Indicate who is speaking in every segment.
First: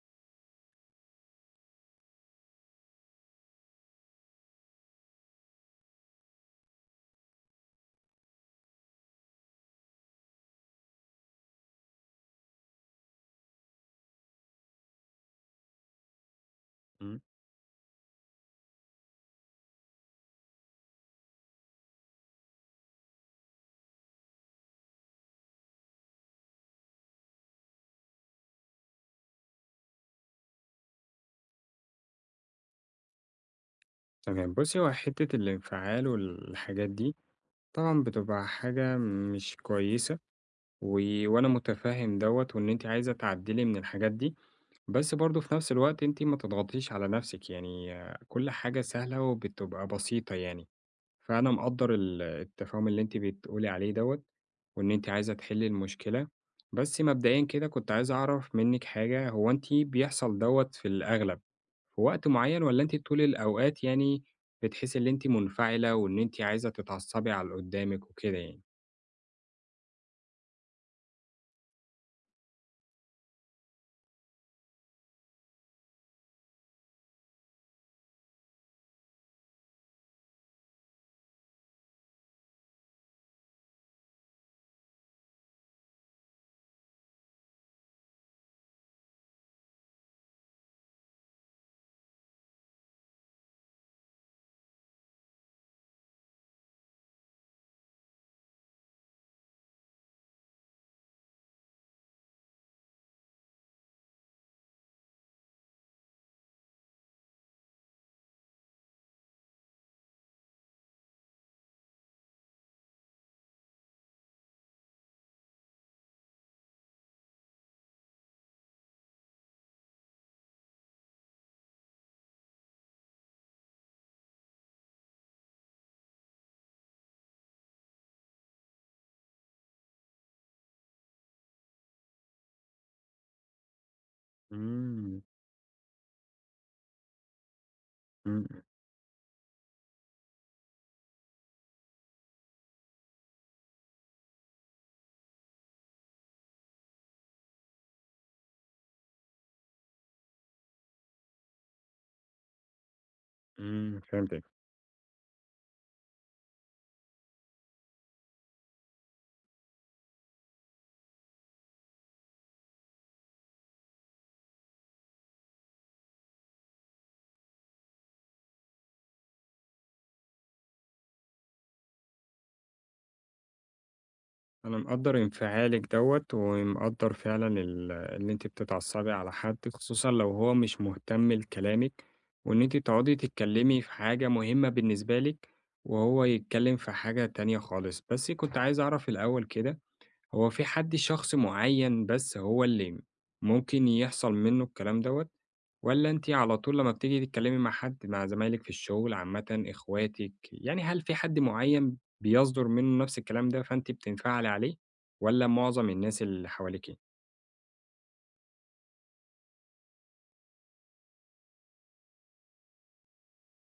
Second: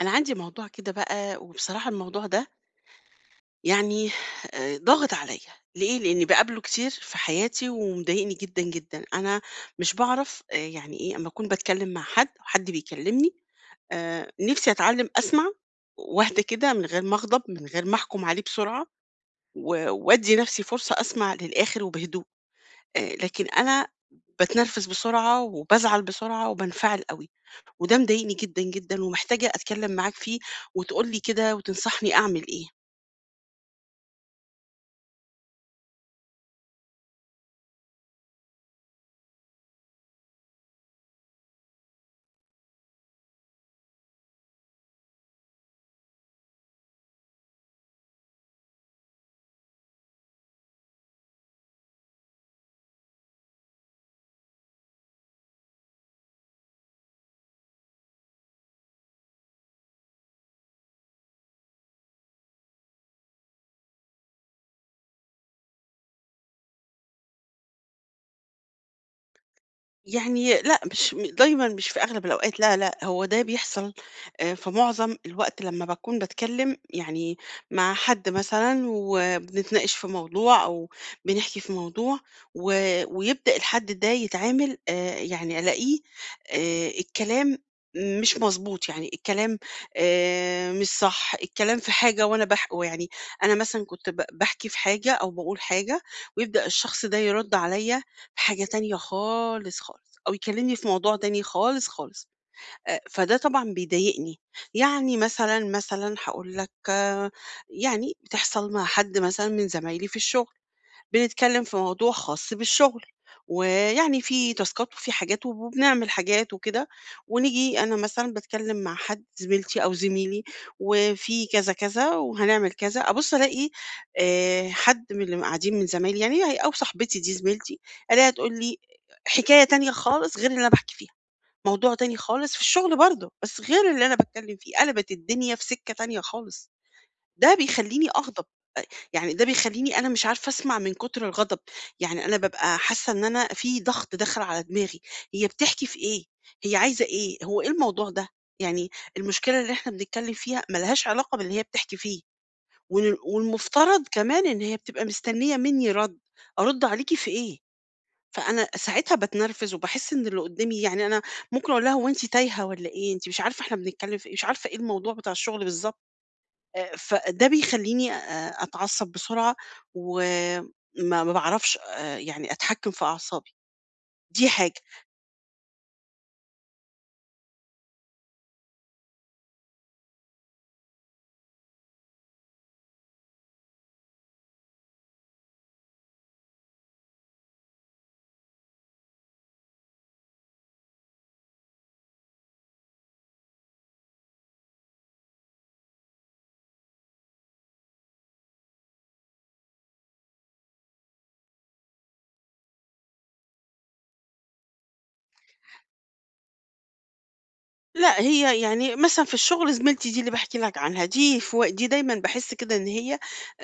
Speaker 1: أنا عندي موضوع كده بقى، وبصراحة الموضوع ده يعني ضاغط عليَّ، ليه؟ لإني باقابله كتير في حياتي ومضايقني جدًا، جدًا. أنا مش باعرف يعني إيه، أمّا أكون باتكلم مع حد أو حد بيكلمني، نِفْسي أتعلم أسمع وأهدى كده من غير ما
Speaker 2: إمم،
Speaker 1: أغضب، من غير ما أحكم عليه بسرعة و وأدّي نَفْسي فرصة أسمع للآخر وبهدوء. لكن أنا باتنرفز بسرعة وبازعل بسرعة وبانفعل أوي. وده مضايقني جدًا، جدًا، ومحتاجة أتكلم معاك فيه وتقول لي كده وتنصحني أعمل إيه.
Speaker 2: تمام. بُصّي، هو حتّة الانفعال والحاجات دي طبعًا بتبقى حاجة مش كويسة و وأنا مُتفهِّم دوّة وإن أنتِ عايزة تعدّلي من الحاجات دي، بس برضه في نَفْس الوقت أنتِ ما تضغطيش على نَفْسِك، يعني آه، كل حاجة سهلة وبتبقى بسيطة يعني. فأنا مقدّر التفاهم اللي أنتِ بتقولي عليه دوّة وإن أنتِ عايزة تحلّي المشكلة، بس مبدئيًا كده كنت عايز أعرف منِّك حاجة، هو أنتِ بيحصل دوّة في الأغلب، في وقت معين والّا أنتِ طول الأوقات يعني بتحسي إن أنتِ منفعلة وإن أنتِ عايزة تتعصبي على اللي قدّامِك وكده يعني؟
Speaker 1: يعني لأ، مش دايمًا مش في أغلب الأوقات لا، لأ، هو ده بيحصل في معظم الوقت لمّا باكون باتكلّم يعني مع حد مثلًا وبنتناقش في موضوع أو بنحكي في موضوع و ويبدأ الحد ده يتعامل يعني ألاقيه الكلام مش مضبوط، يعني الكلام مش صح، الكلام في حاجة وأنا يعني أنا مثلًا كنت باحكي في حاجة أو باقول حاجة ويبدأ الشخص ده يرُد عليّا حاجة تانية خالص، خالص، أو يكلمني في موضوع تاني خالص، خالص، فده طبعًا بيضايقني، يعني مثلًا، هاقول لك آه، يعني بتحصل مع حد مثلًا من زمايلي في الشغل. بنتكلم في موضوع خاص بالشغل، ويعني في تاسكات وفي حاجات وبنعمل حاجات وكده، ونيجي أنا مثلًا باتكلم مع حد زميلتي أو زميلي وفي كذا كذا وهنعمل كذا، أبُص ألاقي حد من اللي قاعدين من زمايلي يعني هي أو صاحبتي دي زميلتي، ألاقيها تقول لي حكاية تانية خالص غير اللي أنا باحكي فيها، موضوع تاني خالص في الشغل برضه، بس غير اللي أنا باتكلم فيه، قلبت
Speaker 2: إمم،
Speaker 1: الدنيا في سكة تانية خالص، ده بيخلّيني أغضب.
Speaker 2: إمم،
Speaker 1: يعني ده بيخلّيني أنا مش عارفة أسمع من كتر الغضب، يعني أنا بابقى حاسة إن أنا في ضغط داخل على دماغي، هي بتحكي في إيه؟ هي عايزة إيه؟ هو إيه الموضوع ده؟ يعني المشكلة اللي إحنا بنتكلّم فيها ما لهاش علاقة باللي هي بتحكي فيه، وال
Speaker 2: إمم،
Speaker 1: والمفترض
Speaker 2: فهمتِك.
Speaker 1: كمان إن هي بتبقى مستنية منّي رَد، أرُد عليكِ في إيه؟ فأنا ساعتها باتنرفز وباحس إن اللي قدّامي يعني أنا ممكن أقول لها: "هو أنتِ تايهة والّا إيه؟ أنتِ مش عارفة إحنا بنتكلّم في إيه، مش عارفة إيه الموضوع بتاع الشغل بالضبط." فده بيخلّيني أتعصّب بسرعة، وما ما باعرفش يعني أتحكّم في أعصابي، دي
Speaker 2: أنا
Speaker 1: حاجة.
Speaker 2: مقدّر انفعالِك دوّة، ومقدّر فعلًا إن أنتِ بتتعصبي على حد، خصوصًا لو هو مش مهتم لكلامِك، وإن أنتِ تقعدي تتكلمي في حاجة مهمة بالنسبة لِك، وهو يتكلم في حاجة تانية خالص. بس كنت عايز أعرف الأول كده هو في حد شخص معين بس هو اللي ممكن يحصل منه الكلام دوّة، والّا أنتِ على طول لمّا بتيجي تتكلمي مع حد مع زمايلِك في الشغل عامةً، إخواتِك، يعني هل في حد معين بيصدر منه نفس الكلام ده فأنتِ بتنفعلي عليه، والّا معظم الناس اللي حواليكِ؟
Speaker 1: لأ، هي يعني مثلًا في الشغل زميلتي دي اللي باحكي لك عنها، دي دايمًا باحس كده إن هي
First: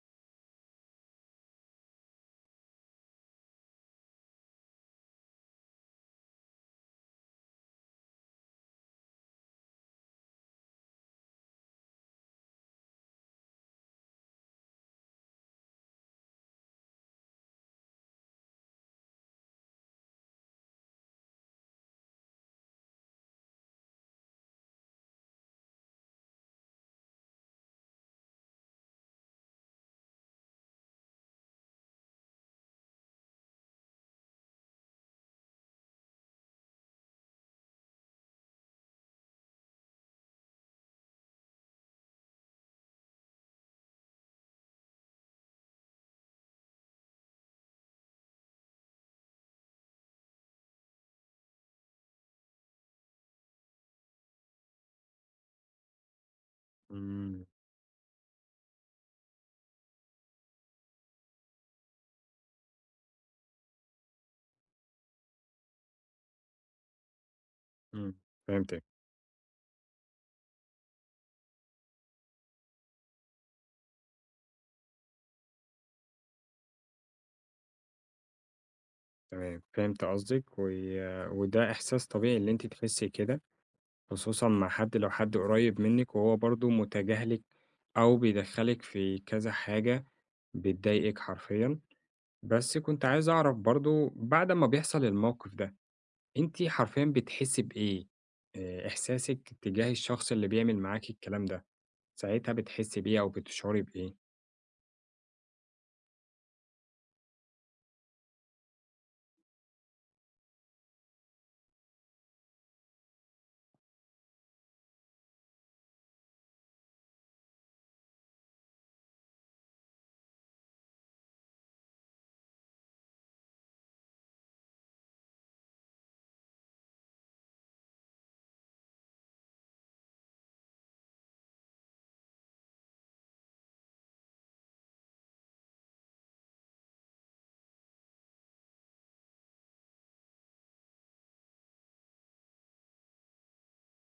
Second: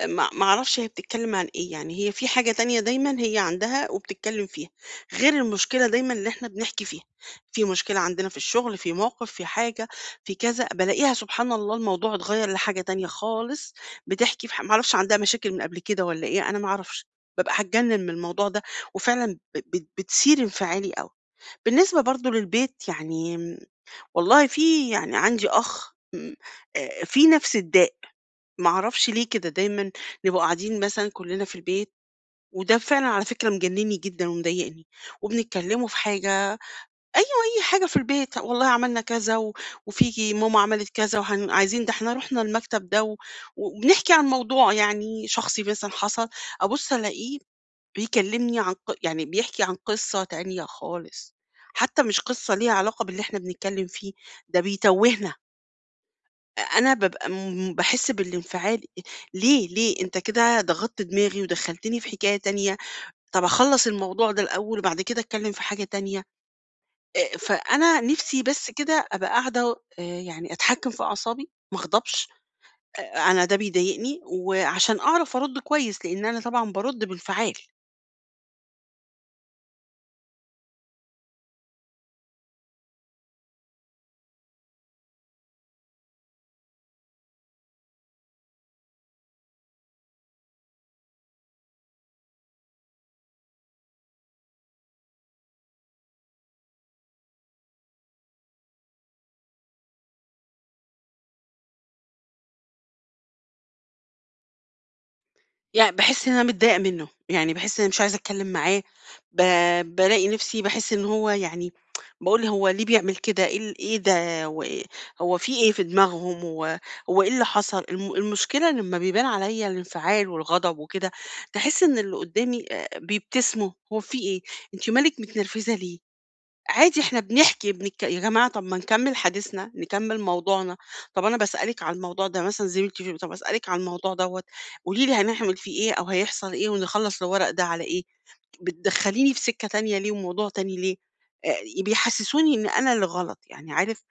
Speaker 1: ما أعرفش هي بتتكلم عن إيه، يعني هي في حاجة تانية دايمًا هي عندها وبتتكلم فيها، غير المشكلة دايمًا اللي إحنا بنحكي فيها، في مشكلة عندنا في الشغل، في موقف، في حاجة، في كذا، بالاقيها سبحان الله الموضوع اتغيّر لحاجة تانية خالص، بتحكي في ما أعرفش عندها مشاكل من قبل كده والّا إيه، أنا ما أعرفش، بابقى هاتجنن من الموضوع ده، وفعلًا ب بت بتثير انفعالي أوي. بالنسبة برضه للبيت يعني والله في يعني عندي أخ في نفس الداء، معرفش ليه كده دايما نبقى قاعدين مثلا كلنا في البيت وده فعلا على فكرة مجنني جدا ومضايقني وبنتكلموا في حاجة، أيوة، أي حاجة في البيت والله عملنا كذا و... وفي ماما عملت كذا وعايزين ده احنا رحنا المكتب ده و... وبنحكي عن موضوع يعني شخصي مثلا حصل أبص ألاقيه بيكلمني عن يعني بيحكي عن قصة تانية خالص، حتى مش قصة ليها علاقة باللي احنا بنتكلم فيه، ده بيتوهنا، أنا بابقى
Speaker 2: إمم،
Speaker 1: باحس بالانفعال، ليه، ليه؟ أنت كده ضغطت دماغي ودخّلتني في حكاية تانية، طَب أخلّص الموضوع ده الأول وبعد كده أتكلّم في حاجة تانية، فأنا
Speaker 2: إمم،
Speaker 1: نِفْسي بس
Speaker 2: فهمتِك،
Speaker 1: كده أبقى قاعدة يعني أتحكّم في أعصابي، ما أغضبش، أ أنا ده بيضايقني وعشان أعرف أرُد كويس، لإن أنا طبعًا بارُد بانفعال.
Speaker 2: تمام، فهمت قصدِك، و وده إحساس طبيعي اللي أنتِ تحسي كده، خصوصًا مع حد لو حد قريب منِّك وهو برضه متجاهلِك أو بيدخّلِك في كذا حاجة بتضايقِك حرفيًا، بس كنت عايز أعرف برضه بعد ما بيحصل الموقف ده، أنتِ حرفيًا بتحسّي بإيه؟ إحساسِك تجاه الشخص اللي بيعمل معاكِ الكلام ده، ساعتها بتحسّي بإيه أو بتشعري بإيه؟
Speaker 1: باحس إن أنا متضايقة منّه، يعني باحس إن أنا مش عايزة أتكلّم معاه، ب بالاقي نفسي باحس إن هو يعني باقول هو ليه بيعمل كده، إيه إيه ده، هو إيه، هو في إيه في دماغهم، هو إيه اللي حصل، المشكلة لمّا بيبان عليَّ الانفعال والغضب وكده، تحس إن اللي قدّامي بيبتسموا، هو في إيه، أنتِ مالِك متنرفزة ليه، عادي إحنا بنحكي بنك يا جماعة، طب ما نكمّل حديثنا، نكمّل موضوعنا، طب أنا باسألِك على الموضوع ده، مثلًا زميلتي في طب أسألِك على الموضوع دوّة، قولي لي هنعمل فيه إيه أو هيحصل إيه ونخلّص الورق ده على إيه، بتدخّليني في سكة تانية ليه وموضوع تاني ليه، آآ بيحسّسوني إن أنا اللي غلط، يعني عارف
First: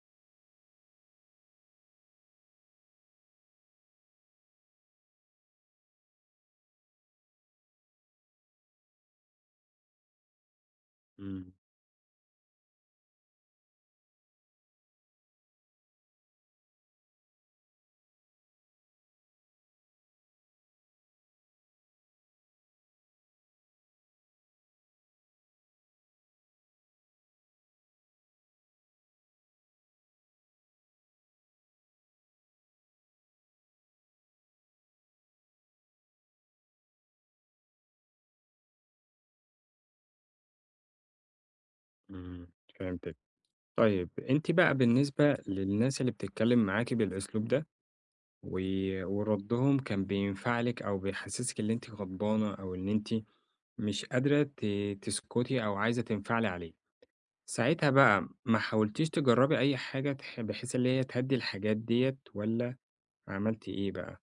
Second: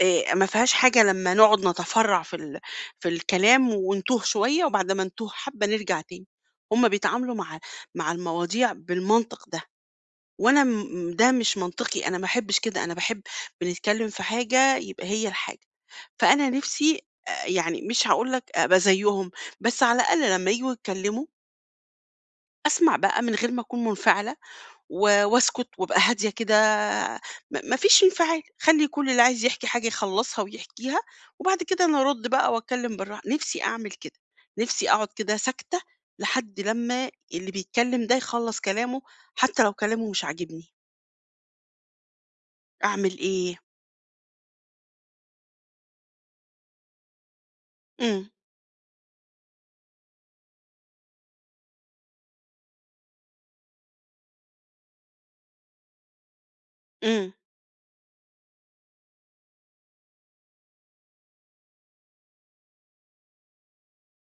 Speaker 1: ما فيهاش حاجة لمّا نقعد نتفرّع في الكلام ونتوه شوية وبعد ما نتوه حبّة نرجع تاني، هُم بيتعاملوا مع المواضيع بالمنطق ده. وأنا ده
Speaker 2: إمم،
Speaker 1: مش منطقي، أنا ما أحبش كده، أنا باحب بنتكلم في حاجة يبقى هي الحاجة، فأنا نِفْسي يعني مش هاقول لك أبقى زيّهم، بس على الأقل لمّا ييجوا يتكلموا أسمع بقى من غير ما أكون منفعلة و واسكت وابقى هادية كده، ما فيش انفعال، خلّي كل اللي عايز يحكي حاجة يخلّصها ويحكيها، وبعد كده أنا أرُد بقى وأتكلم بالراحة، نِفْسي أعمل كده، نِفْسي أقعد كده ساكتة لحد لمّا اللي بيتكلم ده يخلّص كلامه، حتى لو كلامه مش عاجبني،
Speaker 2: إمم، فهمتِك.
Speaker 1: أعمل إيه؟
Speaker 2: طيب أنتِ بقى بالنسبة للناس اللي بتتكلم معاكِ بالأسلوب ده
Speaker 1: إمم،
Speaker 2: و وردّهم كان بينفعلِك أو بيحسّسِك إن أنتِ غضبانة أو إن أنتِ مش قادرة تسكتي أو عايزة تنفعلي عليه.
Speaker 1: إمم.
Speaker 2: ساعتها بقى ما حاولتيش تجرّبي أي حاجة بحيث اللي هي تهدّي الحاجات ديّة والّا عملتِ إيه بقى؟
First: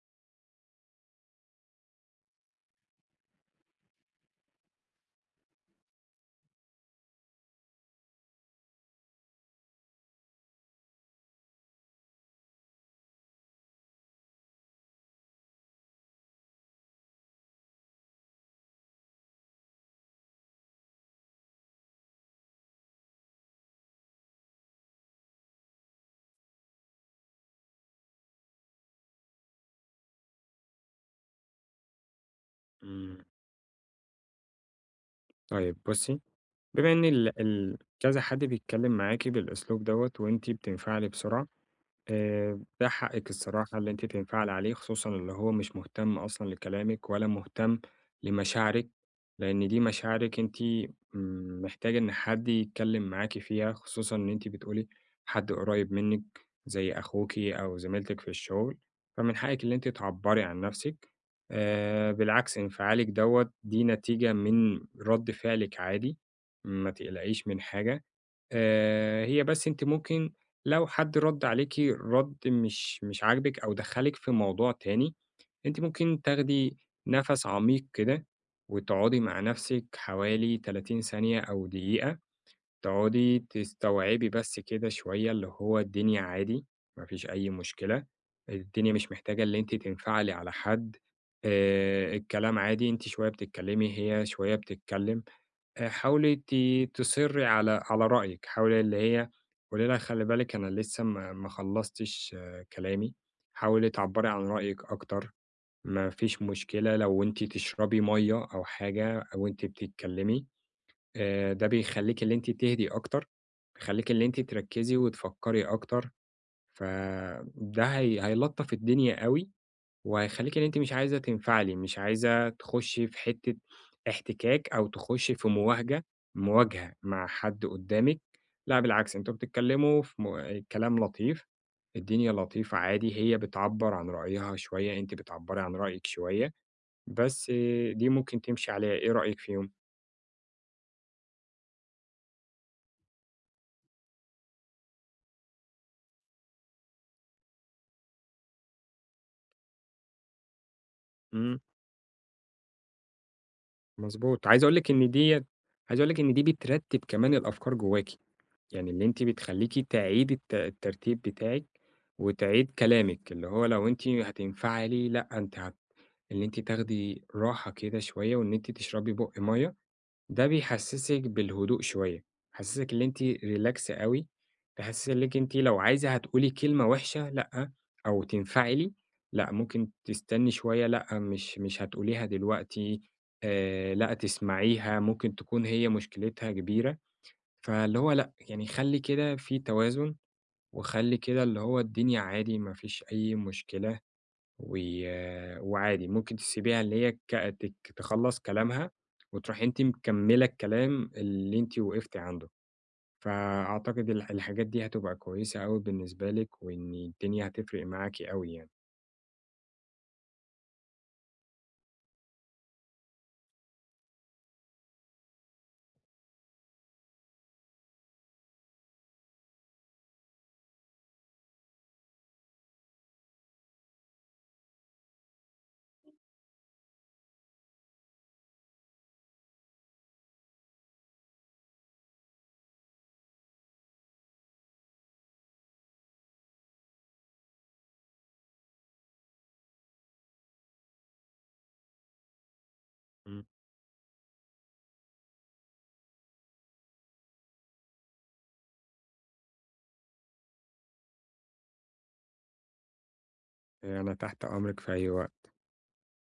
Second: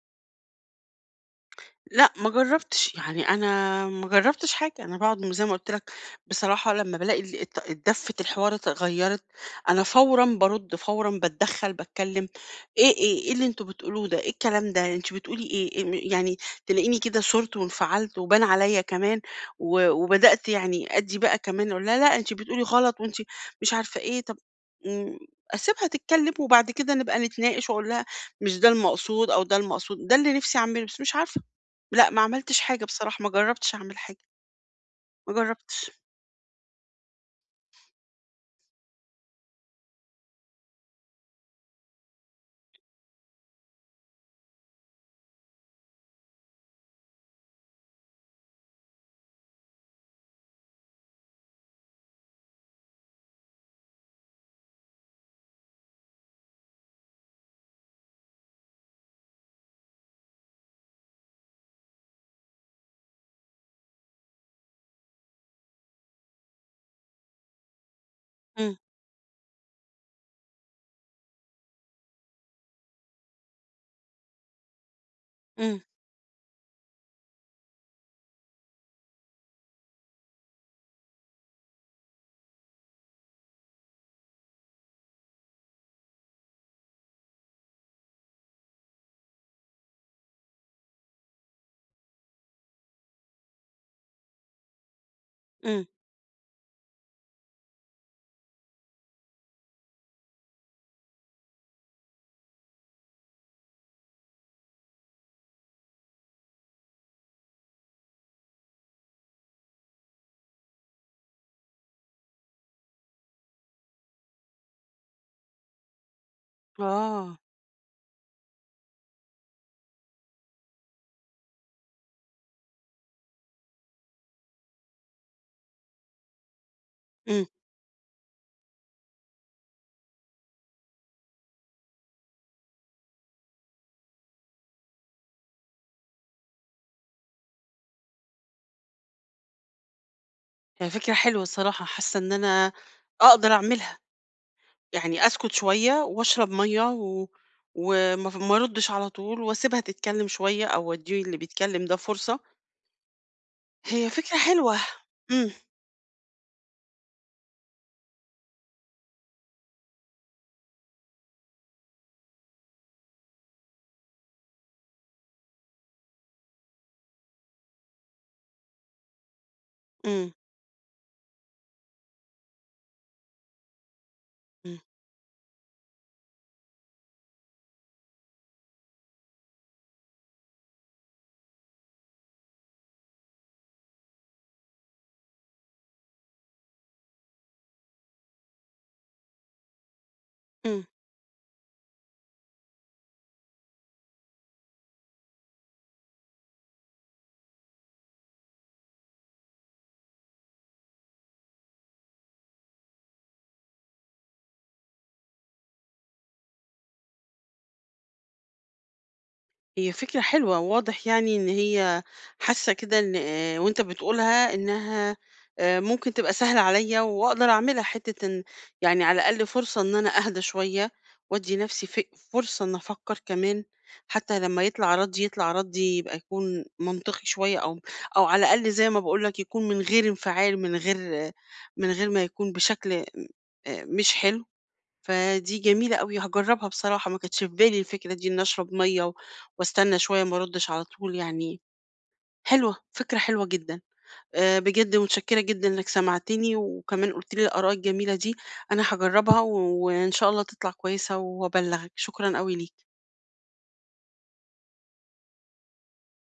Speaker 1: لأ، ما جرّبتش، يعني أنا ما جرّبتش حاجة، أنا باقعد زي ما قُلت لك، بصراحة لمّا بالاقي ال الط الدَفّة الحوار اتغيّرت، أنا فورًا بارُد، فورًا باتدخّل، باتكلّم، إيه اللي أنتم بتقولوه ده، إيه الكلام ده، أنتِ بتقولي إيه، يعني تلاقيني كده صُرت وانفعلت وبان عليّا كمان و وبدأت يعني أدّي بقى كمان أقول لها لأ، أنتِ بتقولي غلط وأنتِ مش عارفة إيه، طَب، إمم، أسيبها تتكلّم وبعد كده نبقى نتناقش وأقول لها مش ده المقصود أو ده المقصود، ده اللي نِفْسي أعمله بس مش عارفة. لأ، ما عملتش حاجة
Speaker 2: إمم.
Speaker 1: بصراحة، ما جرّبتش أعمل حاجة، ما
Speaker 2: طيب
Speaker 1: جرّبتش.
Speaker 2: بُصّي، بما إن ال ال كذا حد بيتكلّم معاكِ بالأسلوب دوّة وأنتِ بتنفعلي بسرعة ده حقِّك الصراحة اللي أنتِ تنفعلي عليه، خصوصًا اللي هو مش مهتم أصلًا لكلامِك ولا مهتم لمشاعرِك، لإن دي مشاعرِك أنتِ محتاجة إن حد يتكلّم معاكِ فيها، خصوصًا إن أنتِ بتقولي حد قريب منِّك زي أخوكِ أو زميلتِك في الشغل، فمن حقِّك اللي أنتِ تعبّري عن نَفْسِك. بالعكس انفعالِك دوّة دي نتيجة من رَد فعلِك عادي، ما تقلقيش من حاجة.
Speaker 1: إمم،
Speaker 2: هي بس أنتِ ممكن لو حد رَد عليكِ رَد مش عاجبِك أو دخّلِك في موضوع تاني،
Speaker 1: إمم،
Speaker 2: أنتِ ممكن تاخدي نَفَس عميق كده وتقعدي مع نَفْسِك حوالي 30 ثانية أو دقيقة، تقعدي تستوعبي بس كده شوية اللي هو الدنيا عادي، ما فيش أي مشكلة، الدنيا مش محتاجة اللي أنتِ تنفعلي على حد، الكلام عادي، أنتِ شوية بتتكلمي، هي شوية بتتكلم.
Speaker 1: إمم،
Speaker 2: حاولي تصرّي على رأيِك، حاولي اللي هي قولي لها خلّي بالِك أنا لسه ما خلّصتش آه، كلامي، حاولي تعبّري عن رأيِك أكتر، ما فيش مشكلة لو أنتِ تشربي مَيّة أو حاجة وأنتِ بتتكلّمي، ده بيخلّيكِ اللي أنتِ تهدي أكتر، بيخلّيكِ اللي أنتِ تركّزي وتفكّري أكتر،
Speaker 1: آه،
Speaker 2: فده هيلطّف الدنيا أوي. وهيخلّيكِ إن أنتِ مش عايزة تنفعلي، مش عايزة تخُشّي في حتّة احتكاك أو تخُشّي في مواجهة مع
Speaker 1: إمم.
Speaker 2: حد قُدّامِك، لأ بالعكس أنتم بتتكلّموا في كلام لطيف، الدنيا لطيفة عادي، هي بتعبّر عن رأيها شوية، أنتِ بتعبّري عن رأيِك شوية، بس دي ممكن تمشي عليها، إيه رأيِك فيهم؟
Speaker 1: هي فكرة حلوة الصراحة، حاسة إن أنا أقدر أعملها، يعني أسكت شوية وأشرب مَيّة و وما ف ما أردّش على طول وأسيبها تتكلم شوية أو أدّي اللي
Speaker 2: إمم،
Speaker 1: بيتكلم ده فرصة، هي فكرة
Speaker 2: مضبوط،
Speaker 1: حلوة، إمم،
Speaker 2: عايز أقول لِك إن دي بترتّب كمان الأفكار جوّاكِ. يعني اللي أنتِ بتخلّيكِ تعيدي الترتيب بتاعِك، وتعيد كلامِك، اللي هو لو أنتِ هتنفعلي لأ أنتِ هت اللي أنتِ تاخدي راحة كده شوية، وإن أنتِ تشربي بُق مَيّة،
Speaker 1: إمم،
Speaker 2: ده بيحسّسِك بالهدوء شوية، يحسّسِك اللي أنتِ relax أوي،
Speaker 1: إمم،
Speaker 2: يحسّسِك أنتِ لو عايزة هتقولي كلمة وِحشة لأ، أو تنفعلي لأ، ممكن تستني شوية لأ، مش هتقوليها دلوقتي، لأ تسمعيها، ممكن تكون هي مشكلتها كبيرة. فاللي هو لأ، يعني خلّي كده في توازن،
Speaker 1: إمم.
Speaker 2: وخلّي كده اللي هو الدنيا عادي ما فيش أي مشكلة، و وعادي ممكن تسيبيها اللي هي ك تك تخلّص كلامها، وتروحي أنتِ مكمّلة الكلام اللي أنتِ وقفتِ عنده، فأعتقد الحاجات دي هتبقى كويسة أوي بالنسبة لِك، وإن الدنيا هتفرق معاكِ أوي يعني.
Speaker 1: هي فكرة حلوة، واضح يعني إن هي حاسة كده إن وأنت بتقولها إنها ممكن تبقى سهلة عليّا وأقدر أعملها حتّة إن، يعني على الأقل فرصة إن أنا أهدى شوية وأدّي نَفْسي فرصة إن أفكّر كمان، حتّى لمّا يطلع ردّي يبقى يكون منطقي شوية، أو على الأقل زي ما باقول لك يكون من غير انفعال، من غير آه، من غير ما يكون بشكل مش حلو. فدي جميلة أوي، هاجرّبها بصراحة، ما كانتش في بالي الفكرة دي إن أشرب مَيّة و واستنى شوية ما أردش على طول يعني، حلوة، فكرة
Speaker 2: إمم.
Speaker 1: حلوة جدًا، بجد متشكرة جدًا إنك سمعتني وكمان قُلت لي الآراء الجميلة دي، أنا هاجرّبها و وإن شاء الله تطلع كويسة وأبلّغك، شكرًا أوي ليك.
Speaker 2: أنا تحت أمرِك في أي وقت.